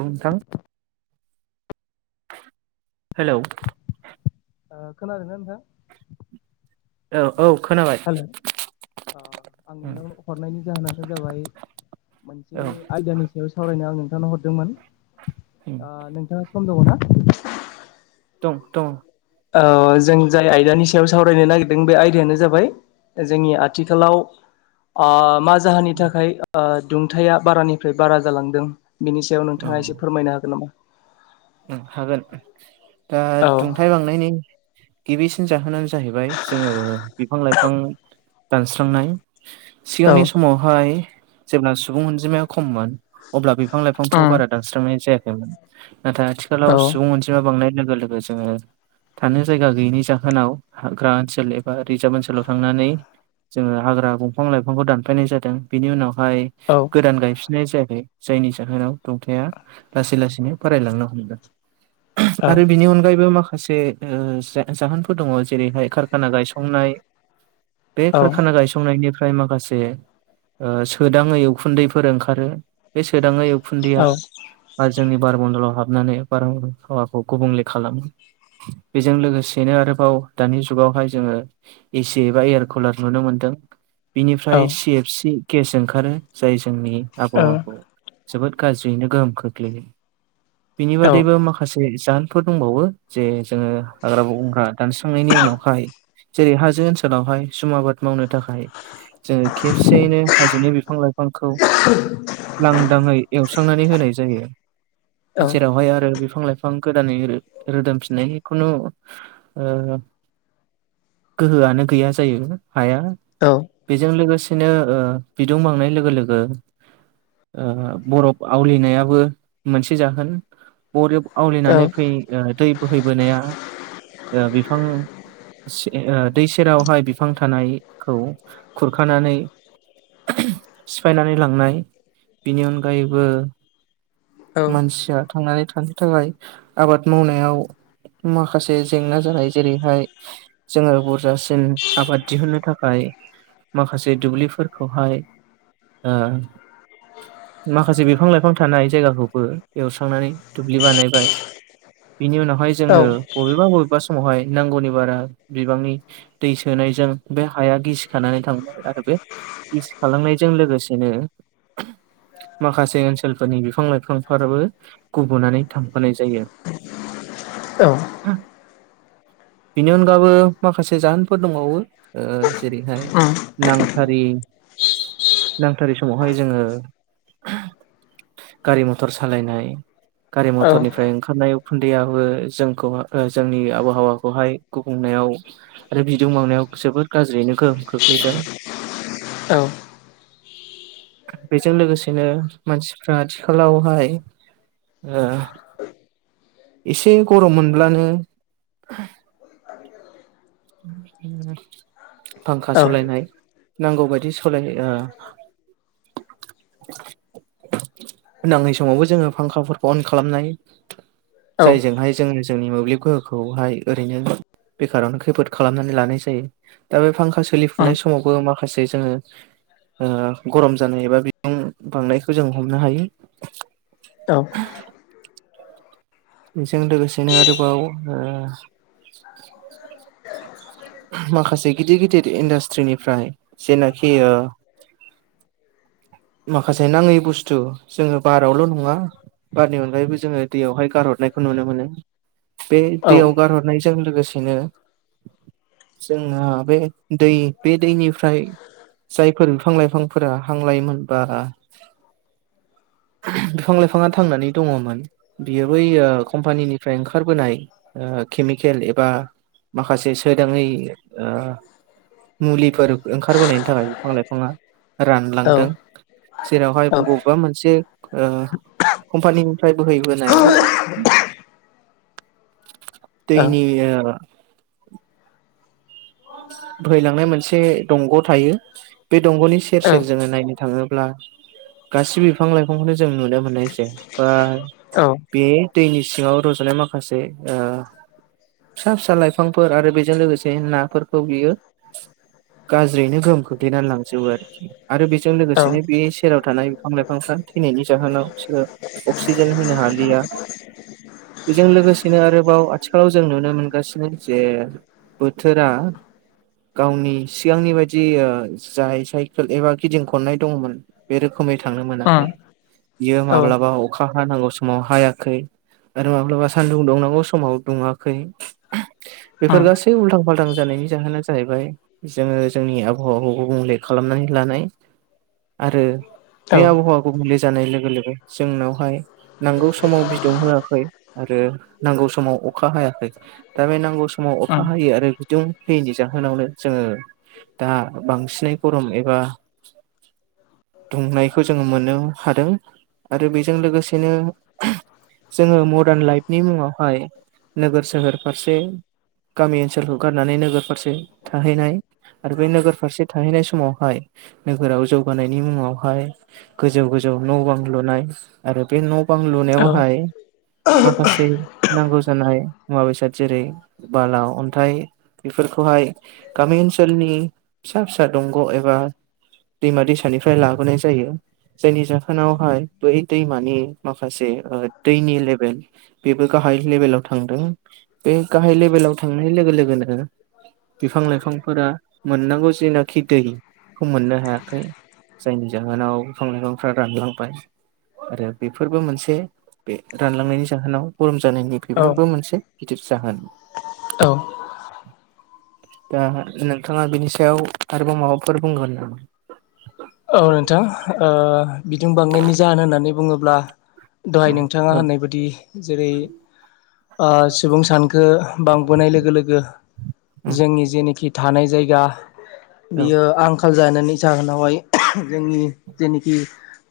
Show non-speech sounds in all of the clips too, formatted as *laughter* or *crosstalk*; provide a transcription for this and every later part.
औ थां। हेलौ ओ खोनादोंना नोंथां? औ खोनाबाय। हेलौ ओ आं नोंथांमोन हरनायनि जाहोनानो जाबाय। औ मोनसे आयदानि सायाव सावरायनो आं नोंथांनो हरदोंमोन। ओ नोंथाङा सम दङ ना? दं दं। औ जों जाय आयदानि सायाव सावरायनो नागिरदों बे आयदायानो जाबाय। जोंनि आथिखालाव आ मा जाहोननि थाखाय ओ दुंथाया बारानिफ्राय बारा जालांदों। बिनि सायाव नोंथाङा एसे फोरमायनो हागोन नामा? ओं हागोन दा औ दुंथाय बांनायनि गिबिसिन जाहोनानो जाहैबाय जोङो बिफां लाइफां दानस्रांनाय औ सिगांनि समावहाय जेब्ला सुबुं अनजिमाया खममोन। अब्ला बिफां लाइफांखौ उम बारा दानस्रांनाय जायाखैमोन। नाथाय औ आथिखालाव सुबुं अनजिमा बांनाय लोग गो लोगो जोङो थानो जायगा गैयिनि जाहोनाव हाग्रा ओनसोल एबा रिजार्भ ओनसोलाव थांनानै। जोङो हाग्रा बंफां लाइफांखौ दानफायनाय जादों। बिनि उनाव हाय औ गोदान गायफिननाय जायाखै जायनि जाहोनाव दुंथाया लासै लासैनो बारायलांनो हमदों। औ आरो बिनि अनगायैबो माख खासे ओ जे जाहोनफोर दङ। जेरै हाय कारखाना गायसंनाय। बे औ खारखाना गायसंनायनिफ फ्राय माखासे ओ सोदाङै उखुन्दैफोर ओंखारो। बे स सोदाङै उखुन्दैया औ बा बारमन्दलाव हाबनानै बारहावाखौ गुबुंले खालामो। बेजों लोगोसेनो आरोबाव दानि जुगावहाय जोङो। एसि एबा एयार कुलार नुनो मोन दों। औ बिनिफ्राय सि एफ सि केस ओंखारो जाय जोंनि आबहावाखौ। जोबोद गाज्रियैनो गोहोम खोख्लैयो। बिनि बादैबो माखासे जाहोनफोर दंबावो। जे जोङो हाग्रा बंग्रा दानस्रांनायनि उनावहाय। जेरै हाजो ओनसोलावहाय जुम आबाद मावनो थाखाय। जों खेबसेयैनो हाजोनि बिफां लाइफांखौ लांदाङै एवस्रांनानै होनाय जायो। जेरावहाय आरो ओ बिफां लाइफां गोदानै रो-रोदोमफिननाय खुनु ओ गोहोआनो गैया जायो हाया। बेजों लोगोस सेनो ओ बिदुं बांनाय लोगो लोगो ओ बरफ आवलिनायाबो मोनसे जाहोन बरिब आवलिनानै औ फै दै बोहैबोनाया ओ बिफां सिं ओ दै सेरावहाय बिफां थानायखौ खुरखानानै सिफायनानै लांनाय बेनि अनगायैबो औ मानसिया थांनानै थानो थाखाय आबाद मावनायाव माखासे जेंना जानाय। जेरै हाय जोङो बुरजासिन आबाद दिहुननो थाखाय माखासे दुब्लिफोर खौहाय ओ माखासे बिफां लाइफां थानाय जायगाखौ बो एवस्रांनानै दुब्लि बानायबाय। बिनि उनावहाय औ जोङो बबेबा बबेबा स समावहाय नांगौनि बारा बिबांनि दै सोनायजों बे हाया गिसिखानानै थांबाय आरो। बे गिसि खालामनायजों लोगोसेनो माखासे ओनसोलफोरनि बिफां लाइफांफोराबो गुबुंनानै थांफानाय जायो। औ *inaudible* बिनि अनगाबो माखासे जाहोनफोर दंबावो ओ जेरैहाय नांथारि नांथारि समावहाय जोङो *inaudible* गारि मथर सालायनाय गारि मथरनिफ्राय ओंखारनाय उखुन्दैयाबो जोंखौ जोंनि आबहावाखौहाय गुबुंले आरो बिदुं बांनायाव जोबोद गाज्रियैनो गोहोम खोख्लैदों। औ। बेजों लोगोसेनो मानसिफ्रा आथिखालावहाय ओ एसे गरम मोनब्लानो फांखा सलायनाय नांगौ बायदि सालाय ओ नाङै समावबो जोङो फांखाफोरखौ अन खालामनाय। जायजोंहाय जोङो जोंनि मोब्लिब गोहोखौहाय ओरैनो बेखारावनो खैफोद खालामनानै लानाय जायो। दा बे फांखा सोलिफुनाय समावबो माखासे जोङो गरम जानाय एबा बिफां बांनायखौ जों हमनो हायो। औ बेजों लोगोसेनो आरोबाव ओ माखासे गिदिर गिदिर इन्डास्ट्रिनिफ्राय जेनाखि ओ माखासे नाङै बुस्थु जोङो बारावल' नङा बारनि अनगायैबो जोङो दैयावहाय गारहरनायखौ नुनो मोनो। बे दैयाव गारहरनायजों लोगोसेनो जोहा बे दै, बे दैनिफ्राय जायफोर बिफां लाइफांफोरा हांलायोमोन, बा *inaudible* बिफां लाइफाङा थांनानै दङमोन‌ बियो बै कम्पानिनिफ्राय ओंखारबोनाय ओ केमिकेल एबा माखासे सोदाङै ओ मुलिफोर ओंखारबोनायनि थाखाय बिफां लाइफाङा रानलांदों। जेरावहाय बबेबा मोनसे ओ कम्पानिनिफ्राय बोहैबोनाय *inaudible* दैनि बोहैलांनाय मोनसे दंग' थायो। बे दंग'नि सेर सेर जोङो नायनो थाङोब्ला गासिबो बिफां लाइफांखौनो जों नुनो मोननायसै बा बे दैनि सिङाव रज'नाय माखासे ओ फिसा फिसा लाइफांफोर आरो बेजों लोगोसे नाफोरखौ बियो गाज्रियैनो गोहोम खोख्लैनानै लांजोबो आरोखि। आरो बेजों लोगोसेनो बे सेराव थानाय बिफां लाइफांफ्रा थैनायनि जाहोनाव बिसोरो अक्सिजेन होनो हालिया। बेजों लोगोसेनो आरोबाव आथिखालाव जों नुनो मोनगासिनो जे बोथोरा *inaudible* गावनि सिगांनि बायदि जाय साइकेल एबा गिदिं खननाय दंमोन, बे रोखोमै थांनो मोनाखै। बियो माब्लाबा अखा हानांगौ समाव हायाखै, आरो माब्लाबा सानदुं दुंनांगौ समाव दुङाखै। बेफोर गासै उल्थां फाल्थां जानायनि जाहोना जाहैबाय, जोङो जोंनि आबहावाखौ गुबुंले खालामनानै लानाय। आरो बे आबहावा गुबुंले जानाय लोगो लोगो जोंनावहाय नांगौ समाव बिदुं होआखै आरो नांगौ समाव अखा हायाखै दा बे नांगौ समाव अखा हायि आरो बिदुं होयिनि जाहोनावनो जोङो दा बांसिनै गरम एबा दुंनायखौ जोङो मोननो हादों आरो बेजों लोगोसेनो जोङो मदार्न लाइफनि मुङावहाय नोगोर सोहोर फारसे गामि ओनसोलखौ गारनानै फारसे थाहैनाय आरो बे नोगोर फारसे थाहैनाय समावहाय नोगोराव जौगानायनि मुं ङावहाय गोजौ गोजौ न' बां लुनाय, आरो बे न' बां लुनायावहाय औ माखासे नांगौ जानाय मुवा बेसाद जेरै बाला अन्थाइ बेफोरखौहाय गामि ओनसोलनि फिसा फिसा दंग' एबा दैमा दैसानिफ्राय लाबोनाय जायो जायनि जाहोनावहाय बै दैमानि माखासे दैनि लेबेल बेबो गा हाय लेबेलाव थांदों बे गाहाय लेबेलाव थांनाय लोगो लोगोनो बिफां लाइफांफोरा मोननांगौ जेनाखि दैखौ मोननो हायाखै जायनि जाहोनाव बिफां लाइफांफ्रा रानलांबाय आरो बेफोरबो मोनसे बे रानलांनायनि जाहोनाव गरम औ जानायनिख्रुबो मोनसे गिदिर जाहोन औ दा नोंथाङा बिनि सायाव आरोबाव माबाफोर बुंगोन नामा औ नोंथां ओ बिदुं बांनायनि जाहोन होननानै बुङोब्ला दहाय नोंथाङा औ होननाय बायदि जेरै ओ सुबुं सानखो बांबोनाय लोगो लोगो औ जोंनि जेनोखि थानाय जायगा औ बियो आंखाल जानानै जाहोनावहाय जोंनि जेनोखि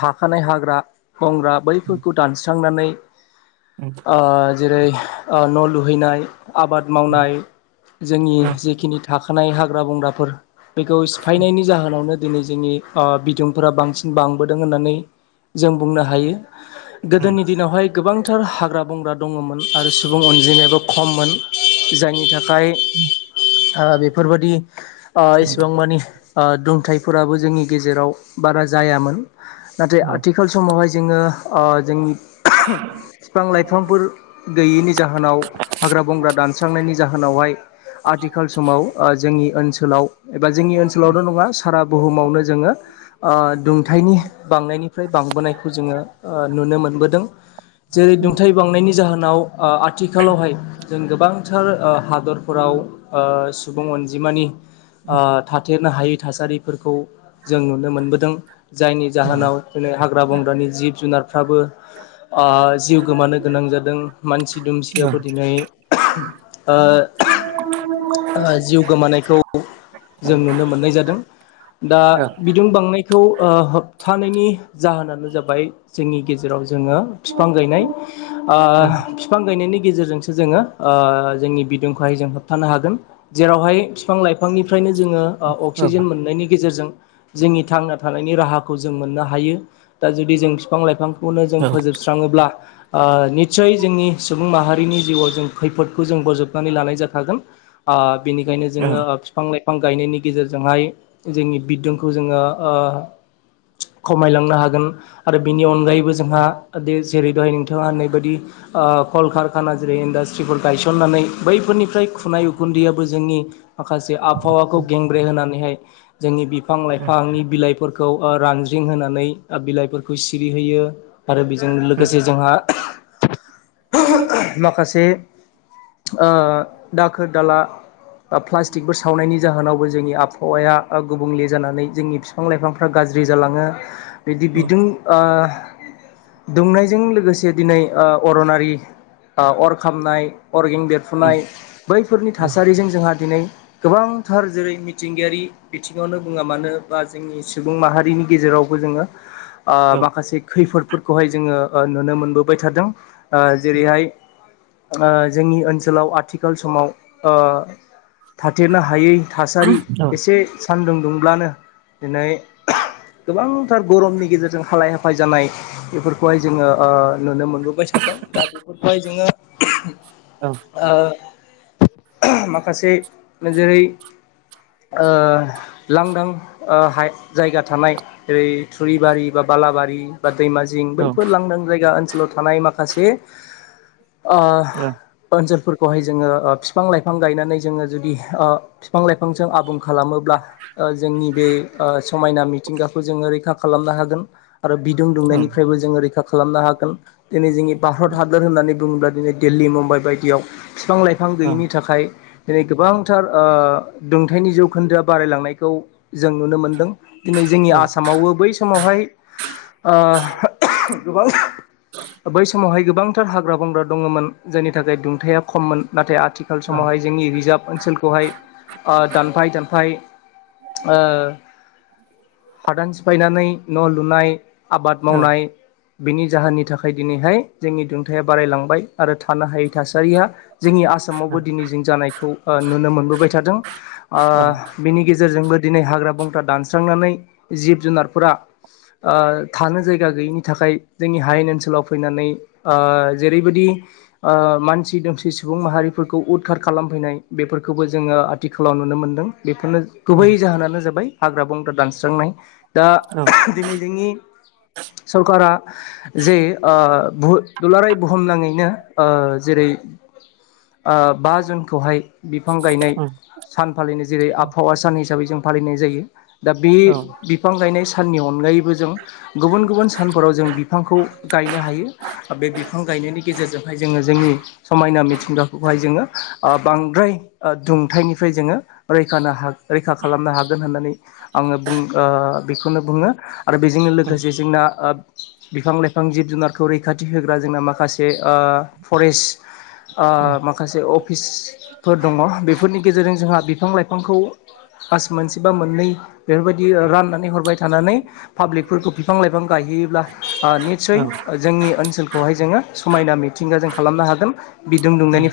थाखानाय हाग्रा बंग्रा बैफोरखौ दानस्रि दानस्रांनानै ओ जेरै ओ न' लुहैनाय आबाद मावनाय जोंनि जिखिनि थाखानाय हाग्रा बंग्राफोर बेखौ सिफायनायनि जाहोनावनो दिनै जोंनि ओ बिदुंफोरा बांसिन बांबोदों होननानै जों बुंनो हायो गोदोनि दिनावहाय गोबां थोर हाग्रा बंग्रा दङमोन आरो सुबुं अनजिमायाबो खममोन जायनि थाखाय खाय ओ बेफोर बायदि ओ इसिबां मानि ओ दुंथाइफोराबो जोंनि गेजेराव बारा जायामोन नाथाय औ आथिखाल समावहाय जोङो ओ जोंनि बिफां लाइफांफोर गैयैनि जाहोनाव हाग्रा बंग्रा दानस्रांनायनि जाहोनाव बहाय आथिखाल समाव ओ जोंनि ओनसोल सोलाव एबा जोंनि ओनसोलावल नङा सारा बुहुमावनो जोङो ओ दुंथायनि बांनायनिफ्राय बांबोनायखौ जोङो ओ नुनो मोनबोदों जेरै दुंथायाइ बांनायनि जाहोनाव ओ आथिखालावहाय जों गोबांथार ओ हादरफोराव ओ सुबुं अनजिमानि ओ थाथेरनो हायै थासारिफोरखौ जों नुनो मोनबोदों जायनि औ जाहोनाव दिनै हाग्रा बंग्रानि जिब जुनारफ्राबो ओ जिउ गोमानो गोनां जादों मानसि दुमसियाबो दिनै *inaudible* ओ जिउ गोमानायखौ जों नुनो मोननाय जादों दा थांनायखौ ओ होबथानायनि जाहोनानो जाबाय जोंनि गेजेराव जोङो बिफां गायनाय ओ बिफां गायनायनि गेजेरजोंसो जोङो ओ जोंनि बिदुंखौहाय जों होबथानो हागोन जेरावहाय बिफां लाइफांनिफ्रायनो जोङो ओ अक्सिजेन मोननायनि गेजेरजों जोंनि थांना थानायनि राहाखौ जों मोननो हायो दा जुदि जों बिफां लाइफांखौनो जों फोजोबस्राङोब्ला ओ निस्सय जोंनि सुबुं माहारिनि जिउआव जों खैफोदखौ जों बोजबनानै लानाय जाखागोन ओ बेनिखायनो जोङो ओ फिफां-लाइफां गायनायनि गेजेरजोंहाय जोंनि बिदुं खौ जोङो ओ खमायलांनो हागोन आरो बेनि अनगायै बो जोंहा दिस जेरै दहाय नोंथाङा होनाय बायदि ओ कलकारखाना जेरै इन्डास्ट्रिफोर गायसननानै बैफोरनिफ्राय खुनाय उखुन्दैयाबो जोंनि माखासे आबहावाखौ गेंब्रे होनानैहाय जोंनि बिफां लाइफांनि बिलाइफोरखौ ओ रानज्रिं होनानै ओ बिलाइफोरखौ सिरिहोयो आरो बेजों लोगोसे जोंहा माखासे ओ दाखोर दाला प्लास्टिकफोर सावनायनि जाहोनावबो जोंनि आबहावाया गुबुंले जानानै जोंनि फिफां लाइफांफ्रा गाज्रि जालाङो बिदि बिदुं ओ दुंनायजों लोगोसे दिनै ओ अरनारि ओ अर खामनाय अरगें बेरफुनाय बैफोरनि थासारिजों जोंहा दिनै गोबांथार जेरै मिथिंगायारि बिथिङावनो बुङा मानो बा जोंनि सुबुं माहारिनि गेजेरावबो जोङो ओ माखासे खैफोद फोरफोरखौहाय जोङो ओ नुनो मोनबोबाय थादों ओ जेरैहाय ओ जोंनि ओनसोलाव आथि आथिखाल समाव ओ थाथेरनो हायै थासारि एसे सान्दुं दुं ब्लानो दिनै गोबांथार गरमनि गेजेरजों हालाय हाफाय जानाय बेफोरखौहाय जोङो ओ नुनो मोनो। गुरबाय थादों दा बेफोरहाय जोङो ओ माखासे जेरै ओ लांदां ओ जायगा थानाय ओेरै थुरिबारि बा बालाबारि बा दैमा जिं बैफोर लांदां जायगा ओनसोलाव थानाय माखासे ओ ओनसोलफोर खौहाय जोङो फिफां-लाइफां गायनानै जोङो जुदि ओ बिफां लाइफांजों आबुं खालामोब्ला ओ जोंनि बे ओ समायना मिथिंगाखौ जोङो रैखा खालामनो हागोन। आरो बिदुं दुंनायनिफ्रायबो जोङो रैखा खालामनो हागोन दिनै जोंनि भारत हादोर होननानै बुङोब्ला दिनै दिल्ली मुम्बाइ बायदियाव फिफां-लाइफां गैयिनि थाखाय दिनै गोबांथार दोंथायाइनि जौखोन्दोआ बारायलांनाय खौ जों नुनो मोनदों। दिनै जोंनि आसामावबो बै समावहाय ओ गोबां बै समावहाय गोबांथार हाग्रा बंग्रा दङमोन जायनि थाखाय दुंथाया खममोन नाथाय आथ आथिखाल समावहाय जोंनि रिजार्भ ओनसोलखौहाय ओ दानफाय दानफाय ओ हादान सिफायनानै न' लुनाय आबाद मावनाय बिनि जाहोननि थाखाय दिनैहाय जोंनि दुंथाया बारायलांबाय आरो थानो हायै थासारिया जोंनि आसामावबो दिनै जों जानायखौ नुनो मोनबोबाय थादों ओ औ बेनि गेजे गेजेरजोंबो दिनै हाग्रा बंग्रा दानस्रांनानै जिब जुनारफोरा ओ थानो जायगा गैयिनि थाखाय जोंनि हायेन ओनसोलाव फैनानै ओ जेरैबायदि ओ मानसि दोमसि सुबुं माहारि फोरखौ उदखार खालामफैनाय बेफोरखौबो जोङो आथिखालाव नुनो मोनदों बेफोरनो औ गुबै जाहोनानो जाबाय हाग्रा बंग्रा दानस्रांनाय दा औ दिनै जोंनि सरकारा जे ओ बु दुलाराय बुहुमनाङैनो ओ जेरै ओ बा जुनखौहाय बिफां गायनाय औ सान फालिनो जेरै आबहावा सा सान हिसाबै जों फालिनाय जायो। दा बे औ बिफां गायनाय साननि अनगायैबो जों गुबुन गुबुन सानफोराव जों बिफांखौ गाय गायनो हायो बे बिफां गायनायनि गेजेरजोंहाय जोङो जोंनि समायना मिथिंगाखौहाय जोङो ओ बांद्राय ओ दुं हाथाइनिफ्राय जोङो रैखानो हा- रैखा खालामनो हागोन होननानै आङो बुं ओ बेखौनो बुङो आरो बेजोंनो लोगोसे जोंना ओ बिफां लाइफां जिब जुनारखौ रैखाथि होग्रा जोंना माखासे ओ फरेस्ट ओ माखासे अफिसफोर दङ बेफोरनि गेजेरजों जोंहा बिफां लाइ फांखौ आस मोनसे बा मोननै बेफोरबायदि राननानै हरबाय थानानै पाब्लिकफोरखौ बिफां लाइफां गायहैयोब्ला ओ औ निसय जोंनि ओनसोल खौहाय जोङो समायना मिथिंगा जों खालामनो हागोन बिदुं दुंनायनि